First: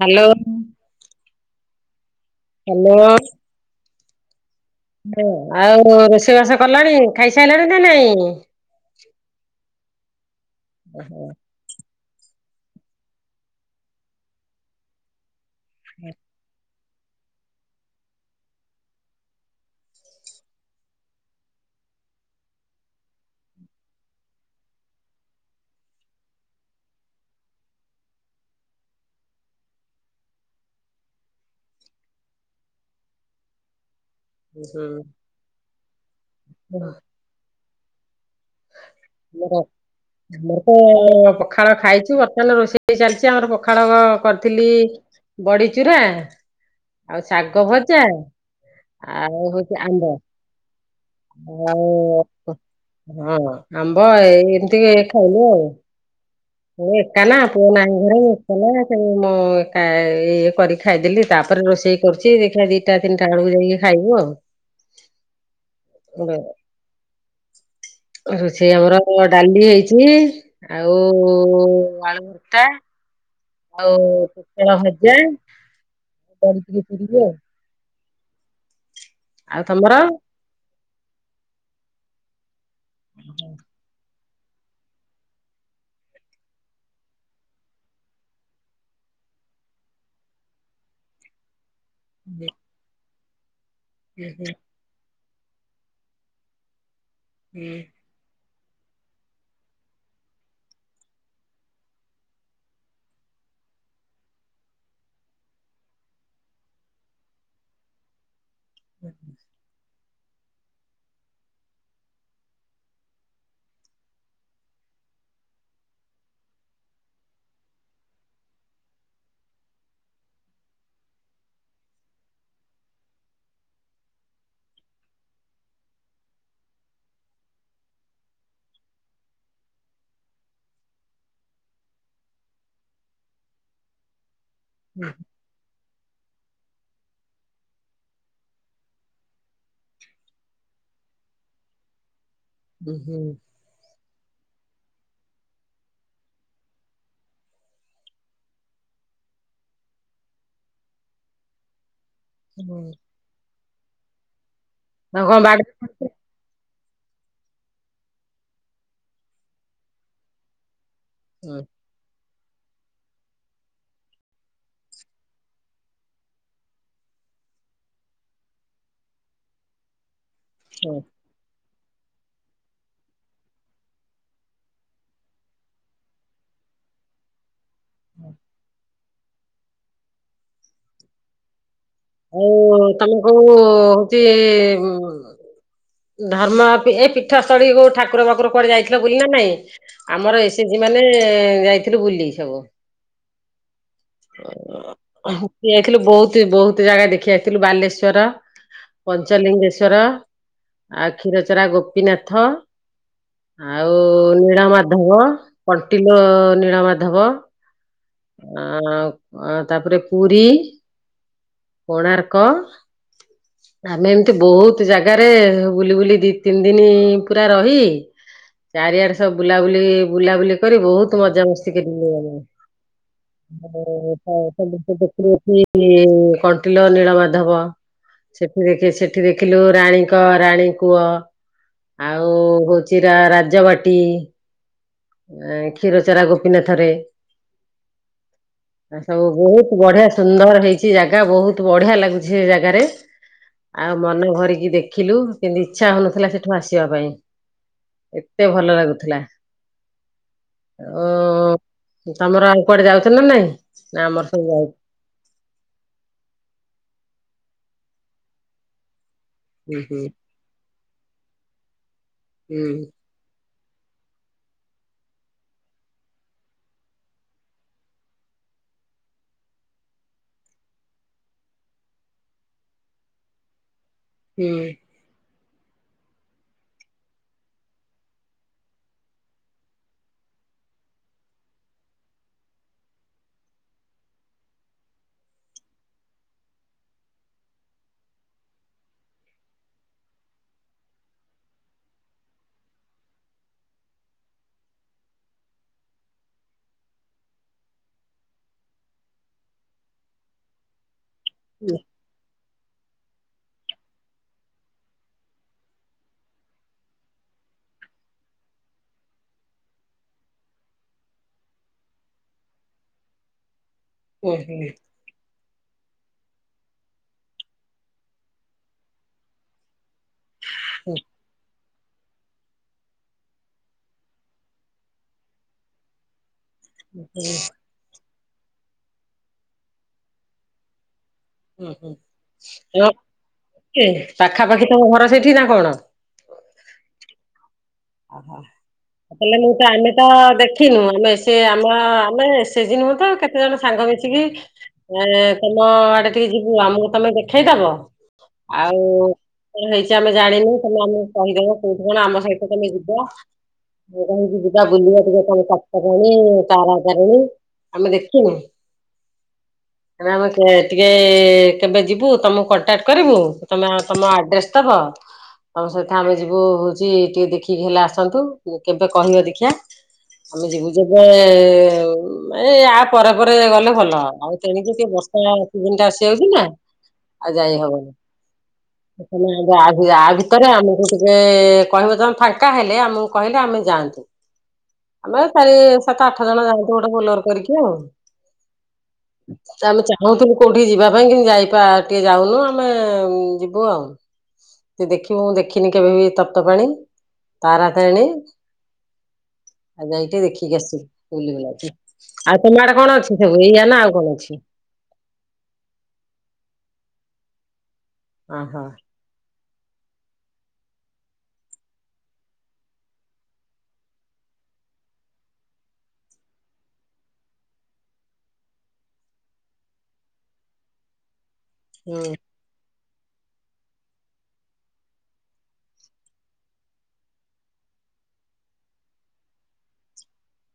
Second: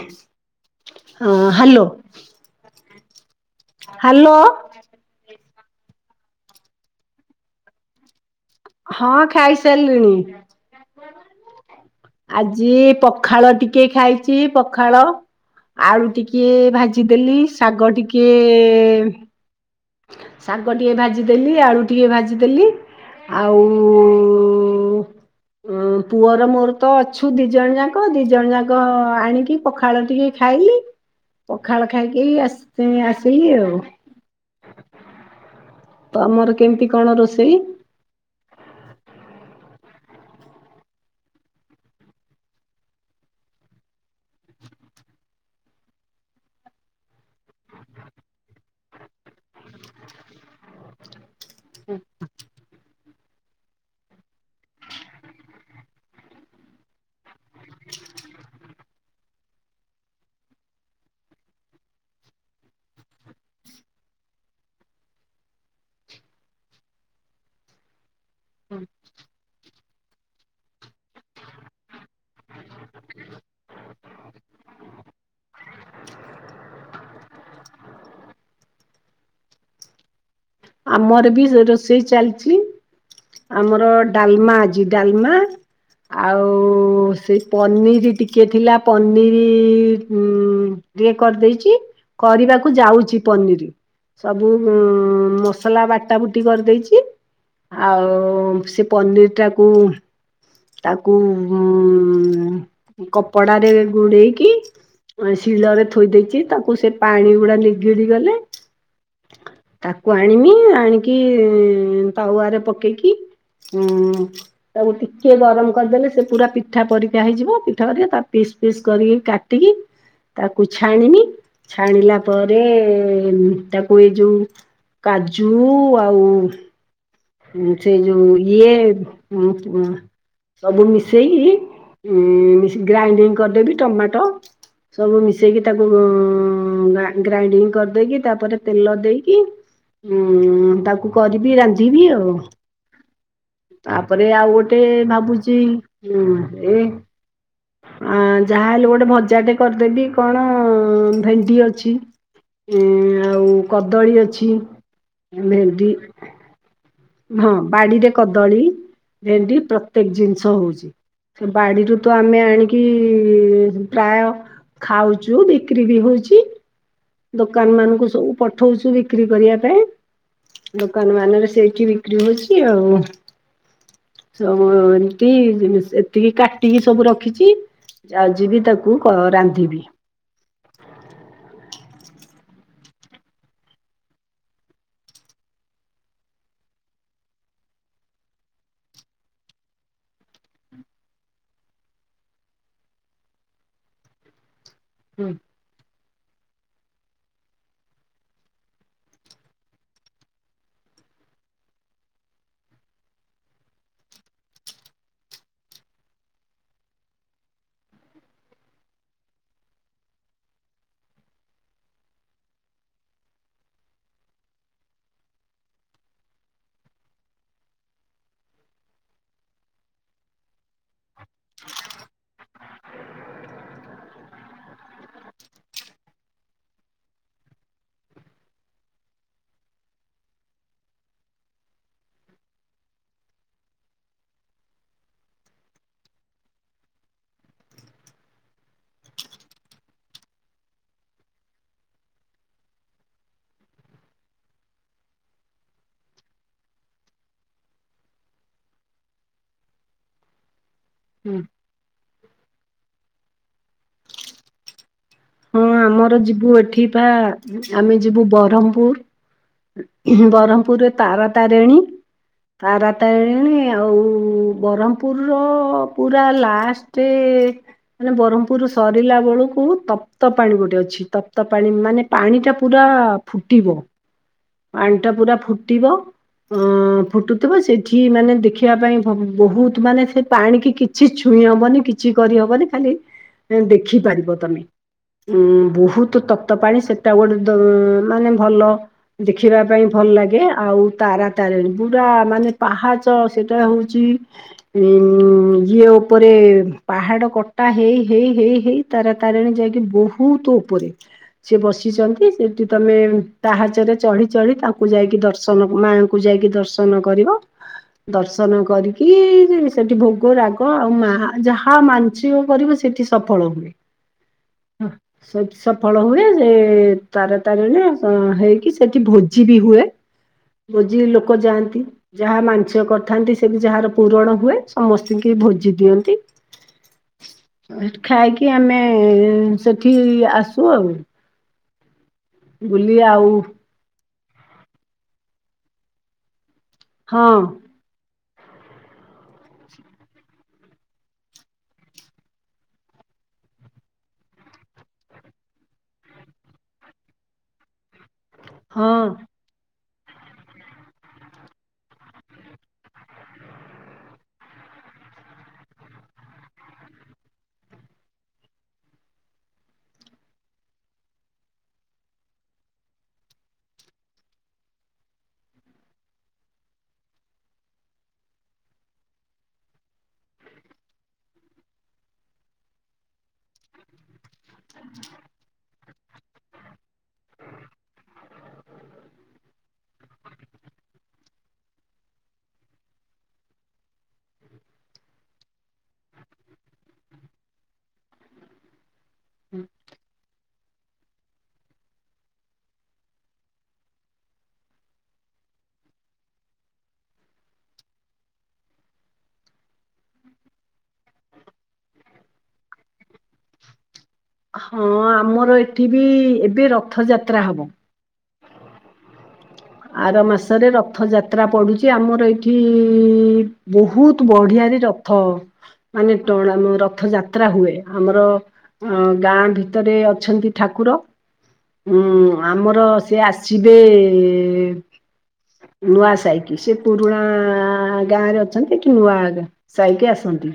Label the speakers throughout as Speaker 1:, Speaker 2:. Speaker 1: Hello.
Speaker 2: ହଁ hello.
Speaker 1: Hello.
Speaker 2: Hello.
Speaker 1: ହ ଆଉ ରୋଷେଇବାସ କଲାଣି ଖାଇସାରିଲଣି ନା ନାଇଁ?
Speaker 2: ହଁ ଖାଇ ସାରିଲିଣି।
Speaker 1: ଓହୋ।
Speaker 2: ଆଜି ପଖାଳ ଟିକେ ଖାଇଚି ପଖାଳ ଆଳୁ ଟିକେ ଭାଜିଦେଲି ଶାଗ ଟିକେ ଶାଗ ଟିକେ ଭାଜିଦେଲି ଆଳୁ ଟିକେ ଭାଜିଦେଲି। ଆଉ ଉ-ଉ-ଉ-ଉ ହୁଁ ପୁଅର ମୋର ତ ଅଛୁ ଦି ଜଣ ଯାକ ଦି ଜଣ ଯାକ ଆଣିକି ପଖାଳ ଟିକେ ଖାଇଲି ପଖାଳ ଖାଇକି ଆସି ଆସିଲି ଆଉ।
Speaker 1: ହୁଁ।
Speaker 2: ତମର କେମିତି କଣ ରୋଷେଇ।
Speaker 1: ଆମର। ଆମର ତ ପଖାଳ ଖାଇଚୁ ବର୍ତ୍ତମାନ ରୋଷେଇ ଚାଲିଚି ଆମର ପଖାଳ କରିଥିଲି। ବଡିଚୁରା ଆଉ ଶାଗ ଭଜା ଆଉ ହଉଚି ଆମ୍ବ ଆଉ ହଁ ଆମ୍ବ ଏଇ ଏମିତି ଖାଇଲୁ ଆଉ। ମୁଁ ଏକା ନା ପୁଅ ନାହିଁ ଘରେ ଏକା ନା ସେ ମୁଁ ଏକା ଇଏ କରିକି ଖାଇଦେଲି ତାପରେ ରୋଷେଇ କରୁଚି ଦେଖିବା ଦିଟା ତିନିଟା ବେଳକୁ ଯାଇକି ଖାଇବୁ ଆଉ। [unintelligible] ରୋଷେଇ ଆମର ହବ ଡାଲି ହେଇଚି। ଓ ଆଳୁ ଭର୍ତା। ଆଉ ପୋଟଳ ଭଜା କରିଚି ଟିକେ ଆଉ। ଆଉ ତମର?
Speaker 2: ଆମର ବି ରୋଷେଇ ଚାଲିଚି ଆମର ଡାଲମା ଆଜି ଡାଲମା। ଆଉ ସେ ପନିର ଟିକେ ଥିଲା ପନିର ଉଁ ଉଁ ଟିକେ କରିଦେଇଚି
Speaker 1: ହୁଁ
Speaker 2: କରିବାକୁ ଯାଉଚି ପନିର ସବୁ ହୁଁ ମସ ସଲା ବାଟା ବୁଟି କରିଦେଇଛି ଆଉ ସେ ପନିରଟାକୁ ତାକୁ ଉଁ କପଡାରେ ଗୁଡେଇକି ଅଁ ଶିଳରେ ଥୋଇ ଦେଇଚି ତାକୁ ସେ ପାଣି ଗୁଡା ନିଗିଡି ଗଲେ
Speaker 1: [unintelligible]
Speaker 2: ତାକୁ ଆଣିମି ଆଣିକି ତାୱାରେ ପକେଇକି ଅଁ ତାକୁ ଟିକ କିଏ ଗରମ କରିଦେଲେ ସେ ପୁରା ପିଠା ପରିକା ହେଇଯିବ। ପିଠା ପରିକା ତା ପିସ୍ ପିସ୍ କରିକି କାଟିକି ତାକୁ ଛାଣିମି ଛାଣିଲା ପରେ ତାକୁ ଏଇ ଯୋଉ କାଜୁ ଆଉ ଉଁ ସେ ଯୋଉ ଇଏ ଅଁ ଅଁ ସବୁ ମିଶେଇକି ଉଁ ଗ୍ରାଇଣ୍ଡିଙ୍ଗ କରିଦେବି ଟମାଟ ସବୁ ମିଶେଇକି ତାକୁ ଉ ଗ୍ରା ଗ୍ରାଇଣ୍ଡିଙ୍ଗ କରିଦେଇକି ତାପରେ ତେଲ ଦେଇକି ଉଁ ତାକୁ କରିବି ରାନ୍ଧିବି ଆଉ।
Speaker 1: ଉଁ ହୁଁ।
Speaker 2: ତାପରେ ଆଉ ଗୋଟିଏ ଭାବୁଚି ଉଁ ଏ ଆଁ ଯାହା ହେଲେ ଗୋଟେ ଭଜାଟେ କରିଦେବି କଣ ଭେଣ୍ଡି ଅଛି।
Speaker 1: ହୁଁ
Speaker 2: ଏ
Speaker 1: ହୁଁ।
Speaker 2: ଆଉ କଦଳୀ ଅଛି।
Speaker 1: ଆଉ କଁ ବାଡିରେ
Speaker 2: ଭେଣ୍ଡି
Speaker 1: ଫଳିଥିଲା
Speaker 2: ହଁ ବାଡିରେ କଦଳୀ ଭେଣ୍ଡି ପ୍ରତ୍ୟେକ ଜିନିଷ ହଉଛି ସେ
Speaker 1: ହୁଁ
Speaker 2: ବାଡିରୁ ତ ଆମେ ଆଣିକି ପ୍ରାୟ ଖାଉଚୁ ବିକ୍ରି ବି ହଉଚି। ଦୋକାନ ମାନଙ୍କୁ ସବୁ ପଠଉଛୁ ବିକ୍ରି କରିବା ପାଇଁ
Speaker 1: ହୁଁ।
Speaker 2: ଦୋକାନ ମାନ ରେ ସେଇଠି ବି ରହୁଛି ଆଉ। ସ ଏମତି ଯେମିତି ସେ କାଟିକି ସବୁ ରଖିଚି। ଯାଉଚି ଯିବି ତାକୁ କ ରାନ୍ଧିବି।
Speaker 1: ଆଉ ତମେ କଣ ହଉଚି ଉଁ ଧର୍ମ ଏ ପୀଠସ୍ଥଳୀ କୋଉ ଠାକୁର ବାକୁର କୁଆଡେ ଯାଇଥିଲ ବୁଲି ନା ନାଇଁ? ଆମର ଏସି ଜି ମାନେ ଯାଇଥିଲୁ ବୁଲି ସବୁ। ଅଁ ହ ଯାଇଥିଲୁ ବହୁତ ବହୁତ ଜାଗା ଦେଖି ଆସିଥିଲୁ ବାଲେଶ୍ଵର। ପଞ୍ଚଲିଙ୍ଗେଶ୍ଵର ଆଉ କ୍ଷୀରଚୋରା ଗୋପୀନାଥ। ଆଉ ନୀଳ ମାଧବ କଣ୍ଟିଲ ନୀଳ ମାଧବ। ଆ ତାପରେ ପୁରୀ, କୋଣାର୍କ ଆମେ ଏମିତି ବହୁତ ଜାଗାରେ ବୁଲି ବୁଲି ଦି ତିନି ଦିନି ପୁରା ରହି ଚାରିଆଡେ ସବୁ ବୁଲାବୁଲି ବୁଲାବୁଲି କରି ବହୁତ ମଜାମସ୍ତି କରିଲୁ ଆମେ। [unintelligible] ଦେଖିନଥିଲି କଣ୍ଟିଲ ନୀଳ ମାଧବ। ସେଠି ଦେଖ ସେଠି ଦେଖିଲୁ ରାଣୀଙ୍କ ରାଣୀ କୁଅ। ଆଉ ହଉଛି ରା ରାଜବାଟି। ଆଁ କ୍ଷୀର ଚୋରା ଗୋପୀନାଥରେ। ଆ ସବୁ ବହୁତ ବଢିଆ ସୁନ୍ଦର ହେଇଛି ଜାଗା ବହୁତ ବଢିଆ ଲାଗୁଚି ସେ ଜାଗାରେ। ଆଉ ମନେ ଭରିକି ଦେଖିଲୁ କିନ୍ତୁ ଇଚ୍ଛା ହୋଉନଥିଲା ସେଠୁ ଆସିବା ପାଇଁ। ଏତେ ଭଲ ଲାଗୁଥିଲା। ଓ ତମର ଆଉ କୁଆଡେ ଯାଉଚ ନା ନାଇଁ ନା ଆମର ସବୁ ଯାଉ-
Speaker 2: ହଁ ଆମର ଯିବୁ ଏଠି ପା ଆମେ ଯିବୁ ବରହମପୁର।
Speaker 1: ହୁଁ ହୁଁ
Speaker 2: ବରହମପୁରରେ ତାରା ତାରିଣୀ ତାରା ତାରିଣୀ ଆଉ ବ୍ରରହମପୁର ର ପୁରା ଲାଷ୍ଟ ମାନେ ବ୍ରହ୍ମପୁରରୁ ସରିଲା ବେଳକୁ ତ ତପ୍ତ ପାଣି ଗୋଟେ ଅଛି ତପ୍ତ ପାଣି ମାନେ ପାଣି ଟା ପୁରା ଫୁଟିବ
Speaker 1: ହୁଁ।
Speaker 2: ପାଣି ଟା ପୁରା ଫୁଟିବ ଅଁ ଫୁଟୁଥିବ ସେଠି ମାନେ ଦେଖିବା ପାଇଁ ବ ବହୁତ ମାନେ ସେ ପାଣିକି କି କିଛି ଛୁଇଁ ହବନି କିଛି କରିହବନି ଖାଲି ଦେଖିପାରିବ ତମେ। ଉଁ ବହୁତ ତପ୍ତ ପାଣି ସେଟା ଗୋଟେ ଦ ମାନେ ଭଲ ଦେଖିବା ପାଇଁ ଭଲ ଲାଗେ ଆଉ ତାରା ତାରିଣୀ ପୁରା ମାନେ ପାହାଚ ସେଟା ହଉଚି ଉଁ ଇଏ ଉପରେ ପାହାଡ କଟା ହେଇ ହେଇ ହେଇ ହେଇ ତାରା ତାରିଣୀ ଯାଇକି ବହୁତ ଉପରେ ସେ ବସିଛନ୍ତି ସେଠି ତମେ ପାହାଚରେ ଚଢି ଚଢି ତାଙ୍କୁ ଯାଇକି ଦର୍ଶନ ମାଙ୍କୁ ଯାଇକି ଦର୍ଶନ କରିବ ଦର୍ଶନ କରିକି ସେଠି ଭୋଗ ରାଗ ଆଉ ମା ଯାହା ମାଂଶିକ କରିବ ସେଠି ସଫଳ ହୁଏ।
Speaker 1: [unintelligible]
Speaker 2: ସେଠି ସଫଳ ହୁଏ ସେ ତାର ତାରିଣୀରେ ହେଇ କି ସେଠି ଭୋଜି ବି ହୁଏ ଭୋଜିରେ ଲୋକ ଯାଆନ୍ତି। ଯାହା ମାଂଶିକ କରିଥାନ୍ତି ସେଠି ଯାହାର ପୂରଣ ହୁଏ ସମସ୍ତଙ୍କୁ ଭୋଜି ଦିଅନ୍ତି।
Speaker 1: [unintelligible]
Speaker 2: ଖାଇକି ଆମେ ସେଠି ଆସୁ ଆଉ।
Speaker 1: ହୁଁ ହୁଁ
Speaker 2: ବୁଲି ଆଉ
Speaker 1: [unintelligible] ପାଖାପାଖି ତମ ଘର ସେଇଠି ନା କଣ?
Speaker 2: ହଁ।
Speaker 1: ଆ ହା। ହେଲେ ମୁଁ ତ ଆମେ ତ ଦେଖିନୁ ଆମେ ସେ ଆମ ଆମେ ସେଜି ନୁହଁ ତ କେ କେତେ ଜଣ ସାଙ୍ଗ ମିଶିକି ଏ ତମ ଆଡେ ଟିକେ ଯିବୁ ଆମକୁ ତମେ ଦେଖେଇ ଦବ? ଆଉ
Speaker 2: ହଁ
Speaker 1: କଣ ହେଇଛି ଆମେ ଜାଣିନୁ ତମେ ଆମକୁ କହିଦବ କୋଉଠୁ କଣ ଆମ ସହିତ ତମେ ଯିବ। କାହିଁକି ଯିବା ବୁଲିବା ଟିକେ ତମ ତପ୍ତପାଣି ତାରା ତାରିଣୀ। ଆମେ ଦେଖିଛୁ ନା। ଆମେ ଟିକେ କେବେ ଯିବୁ ତମକୁ କଣ୍ଟାକ୍ଟ କରିବୁ ତମେ ତମ ଆଡ୍ରେସ ଦବ ତମ ସହିତ ଆମେ ଯିବୁ ହଉଛି ଟିକେ ଦେଖିକି ହେଲେ ଆସନ୍ତୁ କେବେ କହିବେ ଦେଖିଆ। ଆମେ ଯିବୁ ଯେବେ ଏ ଆ ପରେ ପରେ ଗଲେ ଭଲ ଆଉ ତେଣିକି ଟିକେ ବର୍ଷା ସିଜିନି ଟା ଆସିଯାଉଛି ନା ଆଉ ଯାଇ ହବନି। ତମେ ଏବେ ଆ ଆ ଭିତରେ ଆମକୁ ଟିକେ ତମେ କଣ ଫାଙ୍କା ହେଲେ ଆମକୁ କହିଲେ ଆମେ ଯାଆନ୍ତୁ। ଆମେ ଚାରି ସାତ ଆଠ ଜଣ ଯାଆନ୍ତୁ ଗୋଟେ ବୋଲର କରିକି ଆଉ। ଆମେ ଚାହୁଁଥିଲୁ କୋଉଠି ଯିବା ପାଇଁ କିନ୍ତୁ ଯାଇ ପା ଟିକେ ଯାଉନୁ ଆମେ ଯିବୁ ଆଉ। ଦେଖିବୁ ମୁଁ ଦେଖିନି କେବେ ବି ତପ୍ତ ପାଣି ତାରା ତାରିଣୀ। ଆଉ ଯାଇକି ଟିକେ ଦେଖିକି ଆସିବୁ ବୁଲି ବୁଲା କି। ଆଉ ତମ ଆଡେ କଣ ଅଛି ସବୁ ଏଇଆ ନା ଆଉ କଣ ଅଛି?
Speaker 2: ହଁ ଆମର ଏଠି ବି ଏବେ ରଥଯାତ୍ରା ହବ।
Speaker 1: ଅ ହଁ।
Speaker 2: ଆର ମାସରେ ରଥଯାତ୍ରା ପଡୁଛି ଆମର ଏଠି ବହୁତ ବଢିଆରେ ରଥ ରଥ ଟଣା ନୁହେ ରଥଯାତ୍ରା ହୁଏ ଆମର ଅଁ ଗାଁ ଭିତରେ ଅଛନ୍ତି ଠାକୁର। ହୁଁ, ଆମର ସେ ଆସିବେ ନୂଆ ସାଇକି। ସେ ପୁରୁଣା ଗାଁରେ ଅଛନ୍ତି କି ନୂଆ- ସାଇକି ଆସନ୍ତି।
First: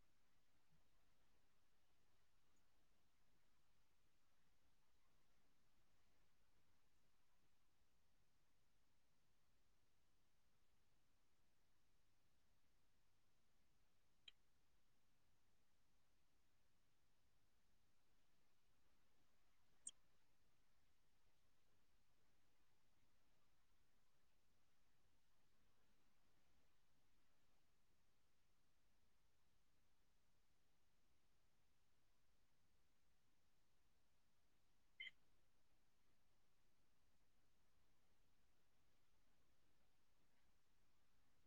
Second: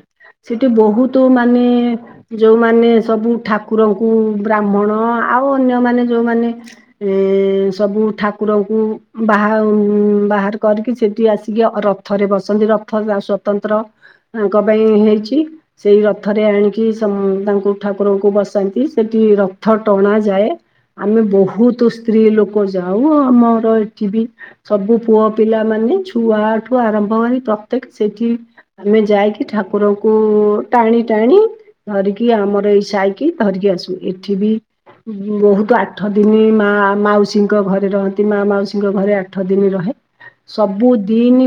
Speaker 2: ସେଠି ବହୁତ ମାନେ ଯୋଉମାନେ ସବୁ ଠାକୁରଙ୍କୁ ବ୍ରାହ୍ମଣ ଆଉ ଅନ୍ୟମାନେଯୋଉମାନେ ଏ ସବୁ ଠାକୁରଙ୍କୁ ବାହା ଉଁ ବାହାର କରିକି ସେଠି ଆସିକି ରଥରେ ବସନ୍ତି ରଥ ଯା ସ୍ଵତନ୍ତ୍ର ତାଙ୍କ ପାଇଁ ହେଇଛି। ସେଇ ରଥରେ ଆଣିକି ସମ ତାଙ୍କୁ ଠାକୁରଙ୍କୁ ବସାନ୍ତି। ସେଠି ରଥ ଟଣା ଯାଏ। ଆମେ ବହୁତ ସ୍ତ୍ରୀ ଲୋକ ଯାଉ। ଆମର ଠି ବି ସବୁ ପୁଅ ପିଲା ମାନେ ଛୁଆଠୁ ଆରମ୍ଭ କରି ପ୍ରତ୍ୟେକ ସେଠି ଆମେ ଯାଇକି ଠାକୁରଙ୍କୁ ଟାଣି ଟାଣି ଧରିକି ଆମର ଏଇ ସାଇକି ଧରିକି ଆସୁ। ଏଠି ବି ବହୁତ ଆଠ ଦିନି ମା ମାଉସୀଙ୍କ ଘରେ ରହନ୍ତି। ମା ମାଉସୀ ଙ୍କ ଘରେ ଆଠ ଦିନି ରହେ। ସବୁ ଦିନି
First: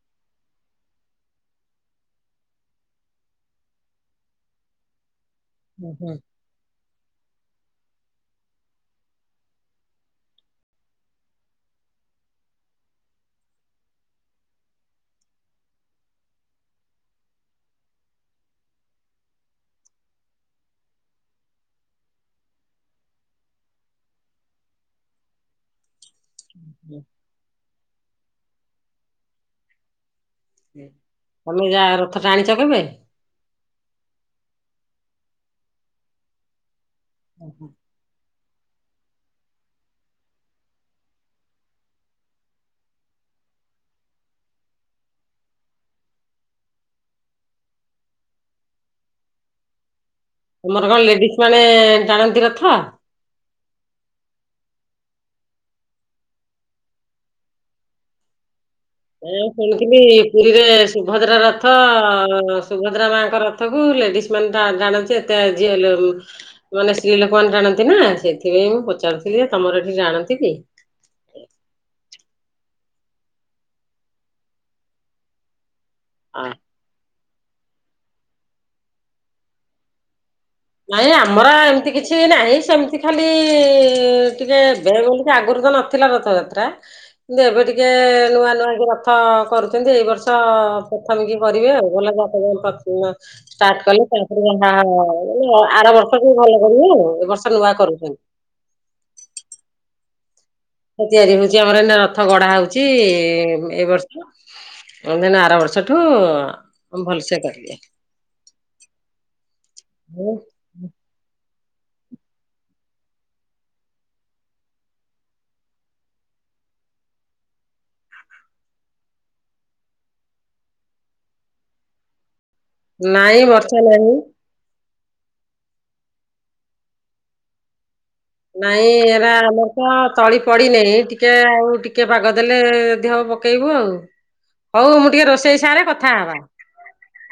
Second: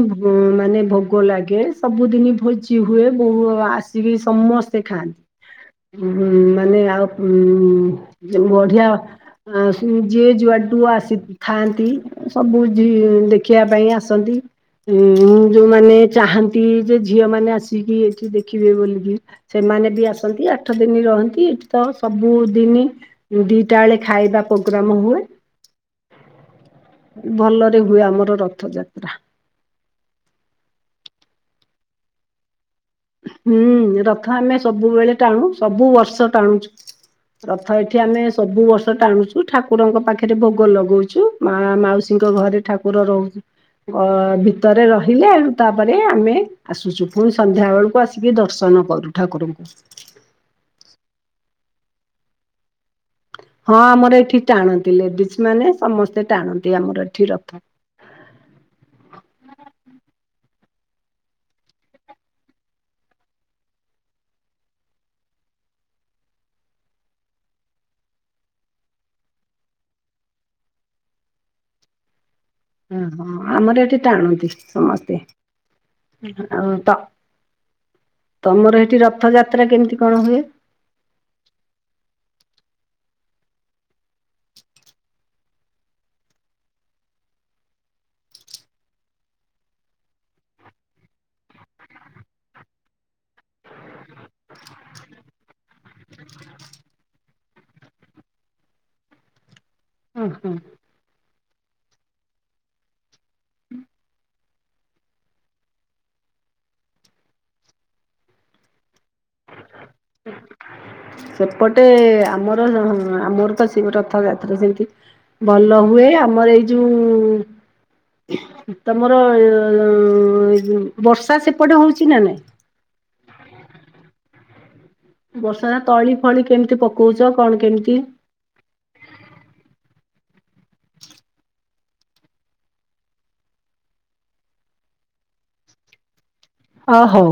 Speaker 2: ମାନେ ଭୋଗ ଲାଗେ। ସବୁଦିନି ଭୋଜି ହୁଏ ବୋହୁ ଆସ- ଜିକି ସମସ୍ତେ ଖାଆନ୍ତି।
Speaker 1: ହୁଁ ହୁଁ
Speaker 2: ମାନେ ଆଉ ଉଁ ଯେ ବଢିଆ। ଯିଏ ଯୁଆଡୁ ଆସିଥାନ୍ତି। ସବୁ ଝି ଦେଖିବା ପାଇଁ ଆସନ୍ତି। ଉଁ ଯୋଉମାନେ ଚାହାନ୍ତି ଯେ ଝିଅ ମାନେ ଆସିକି ଏଠି ଦେଖିବେ ବୋଲିକି। ସେମାନେ ବି ଆସନ୍ତି। ଆଠ ଦିନି ରହନ୍ତି। ଏଠି ତ ସବୁ ଦିନି- ଦିଟା ବେଳେ ଖାଇବା ପ୍ରୋଗ୍ରାମ ହୁଏ।
Speaker 1: ହୁଁ [unintelligible]
Speaker 2: ଭଲରେ ହୁଏ ଆମର ରଥଯାତ୍ରା।
Speaker 1: ତମେ ଯା ରଥ ଟାଣିଛ କେବେ?
Speaker 2: ହୁଁ, ରଥ ଆମେ ସବୁବେଳେ ଟାଣୁ। ସବୁ ବର୍ଷ ଟାଣୁଛୁ।
Speaker 1: ଓହୋ।
Speaker 2: ରଥ ଏ ଏଠି ଆମେ ସବୁ ବର୍ଷ ଟାଣୁଛୁ। ଠାକୁରଙ୍କ ପାଖରେ ଭୋଗ ଲଗଉଛୁ। ମା ମାଉସୀଙ୍କ ଘରେ ଠାକୁ କୁର ରହୁଛ ଅ ଭିତରେ ରହିଲେ ତାପରେ ଆମେ ଆସୁଛୁ। ପୁଣି ସନ୍ଧ୍ୟା ବେଳୁକୁ କୁ ଆସିକି ଦର୍ଶନ କରୁ ଠାକୁରଙ୍କୁ।
Speaker 1: ତମର କଣ ଲେଡିସ ମାନେ ଟାଣନ୍ତି ରଥ?
Speaker 2: ହଁ ଆମର ଏଠି ଟାଣନ୍ତି। ଲେଡିଜ ମାନେ ସମସ୍ତେ ଟାଣନ୍ତି ଆମର ଏଠି ରଥ।
Speaker 1: ଆ ଶୁଣିଥିଲି ପୁରୀରେ ସୁଭଦ୍ରା ରଥ, ସୁଭଦ୍ରା ମାଙ୍କ ରଥ ତାକୁ ଲେଡିସ୍ ମାନେ ତ ଟାଣନ୍ତି। ଏତେ [inaudible] ମାନେ ସ୍ତ୍ରୀ ଲୋକମାନେ ଟାଣନ୍ତି ନା। ସେଥିପାଇଁ ମୁଁ ପଚାରୁଥିଲି ତମର ଏଠି ଟାଣନ୍ତି କି?
Speaker 2: ହୁଁ ହ ଆମର ଏଠି ଟାଣନ୍ତି ସମସ୍ତେ।
Speaker 1: ହଁ।
Speaker 2: ଆଉ ତ ତମର ଏଠି ରଥଯାତ୍ରା କେମିତି କଣ ହୁଏ?
Speaker 1: ନାଇଁ ଆମର ଏମିତି କିଛି ନାହିଁ। ସେମିତି ଖାଲି ଟିକେ ଏବେ ବୋଲି କି ଆଗୁରୁ ତ ନଥିଲା। ଥିଲା ରଥଯାତ୍ରା। କିନ୍ତୁ ଏବେ ଟିକେ ନୂଆ ନୂଆ କି ରଥ କରୁଛନ୍ତି। ଏଇ ବର୍ଷ ପୋ ପ୍ରଥମି କି କରିବେ ଆଉ। [inaudible] ଷ୍ଟାର୍ଟ କଲେ ତାପରେ ଯାହା [inaudible] ଆର ବର୍ଷ କୁ ଭଲ କରୁବେ ଆଉ। ଏ ବର୍ଷ ନୂଆ କରୁଛନ୍ତି।
Speaker 2: ଉଁ ହୁଁ
Speaker 1: ରଥ ତିଆରି ହଉଛି। ଆମର ଏଇ ନା ରଥ ଗଢା ହଉଛି। ଏ ବର୍ଷ [inaudible] ଆର ବର୍ଷଠୁ ଭଲସେ କରିବେ। ହୁଁ
Speaker 2: ସେପଟେ ଆମର ଆମର ତ ସେ ରଥଯାତ୍ରା ସେମିତି। ଭଲ ହୁଏ ଆମର ଏଇ ଯୋଉ। ତମର ବର୍ଷା ସେପଟେ ହଉଛି ନା ନାଇଁ।
Speaker 1: ନାଇଁ ବର୍ଷା ନାଇଁ।
Speaker 2: ବର୍ଷା ତଳି, ଫଳି କେମିତି ପକଉଛ କଣ କେମିତି?
Speaker 1: ନାଇଁ ଏରା ଆମର ତ ତଳି ପଡି ନାହିଁ ଟିକେ ଆଉ ଟିକେ ପାଗ ଦେଲେ ଯଦି ହବ। ପକେଇବୁ ଆଉ ହଉ ମୁଁ ଟିକେ ରୋଷେଇ ସାରେ କଥା ହବା।
Speaker 2: ଅ ହଉ।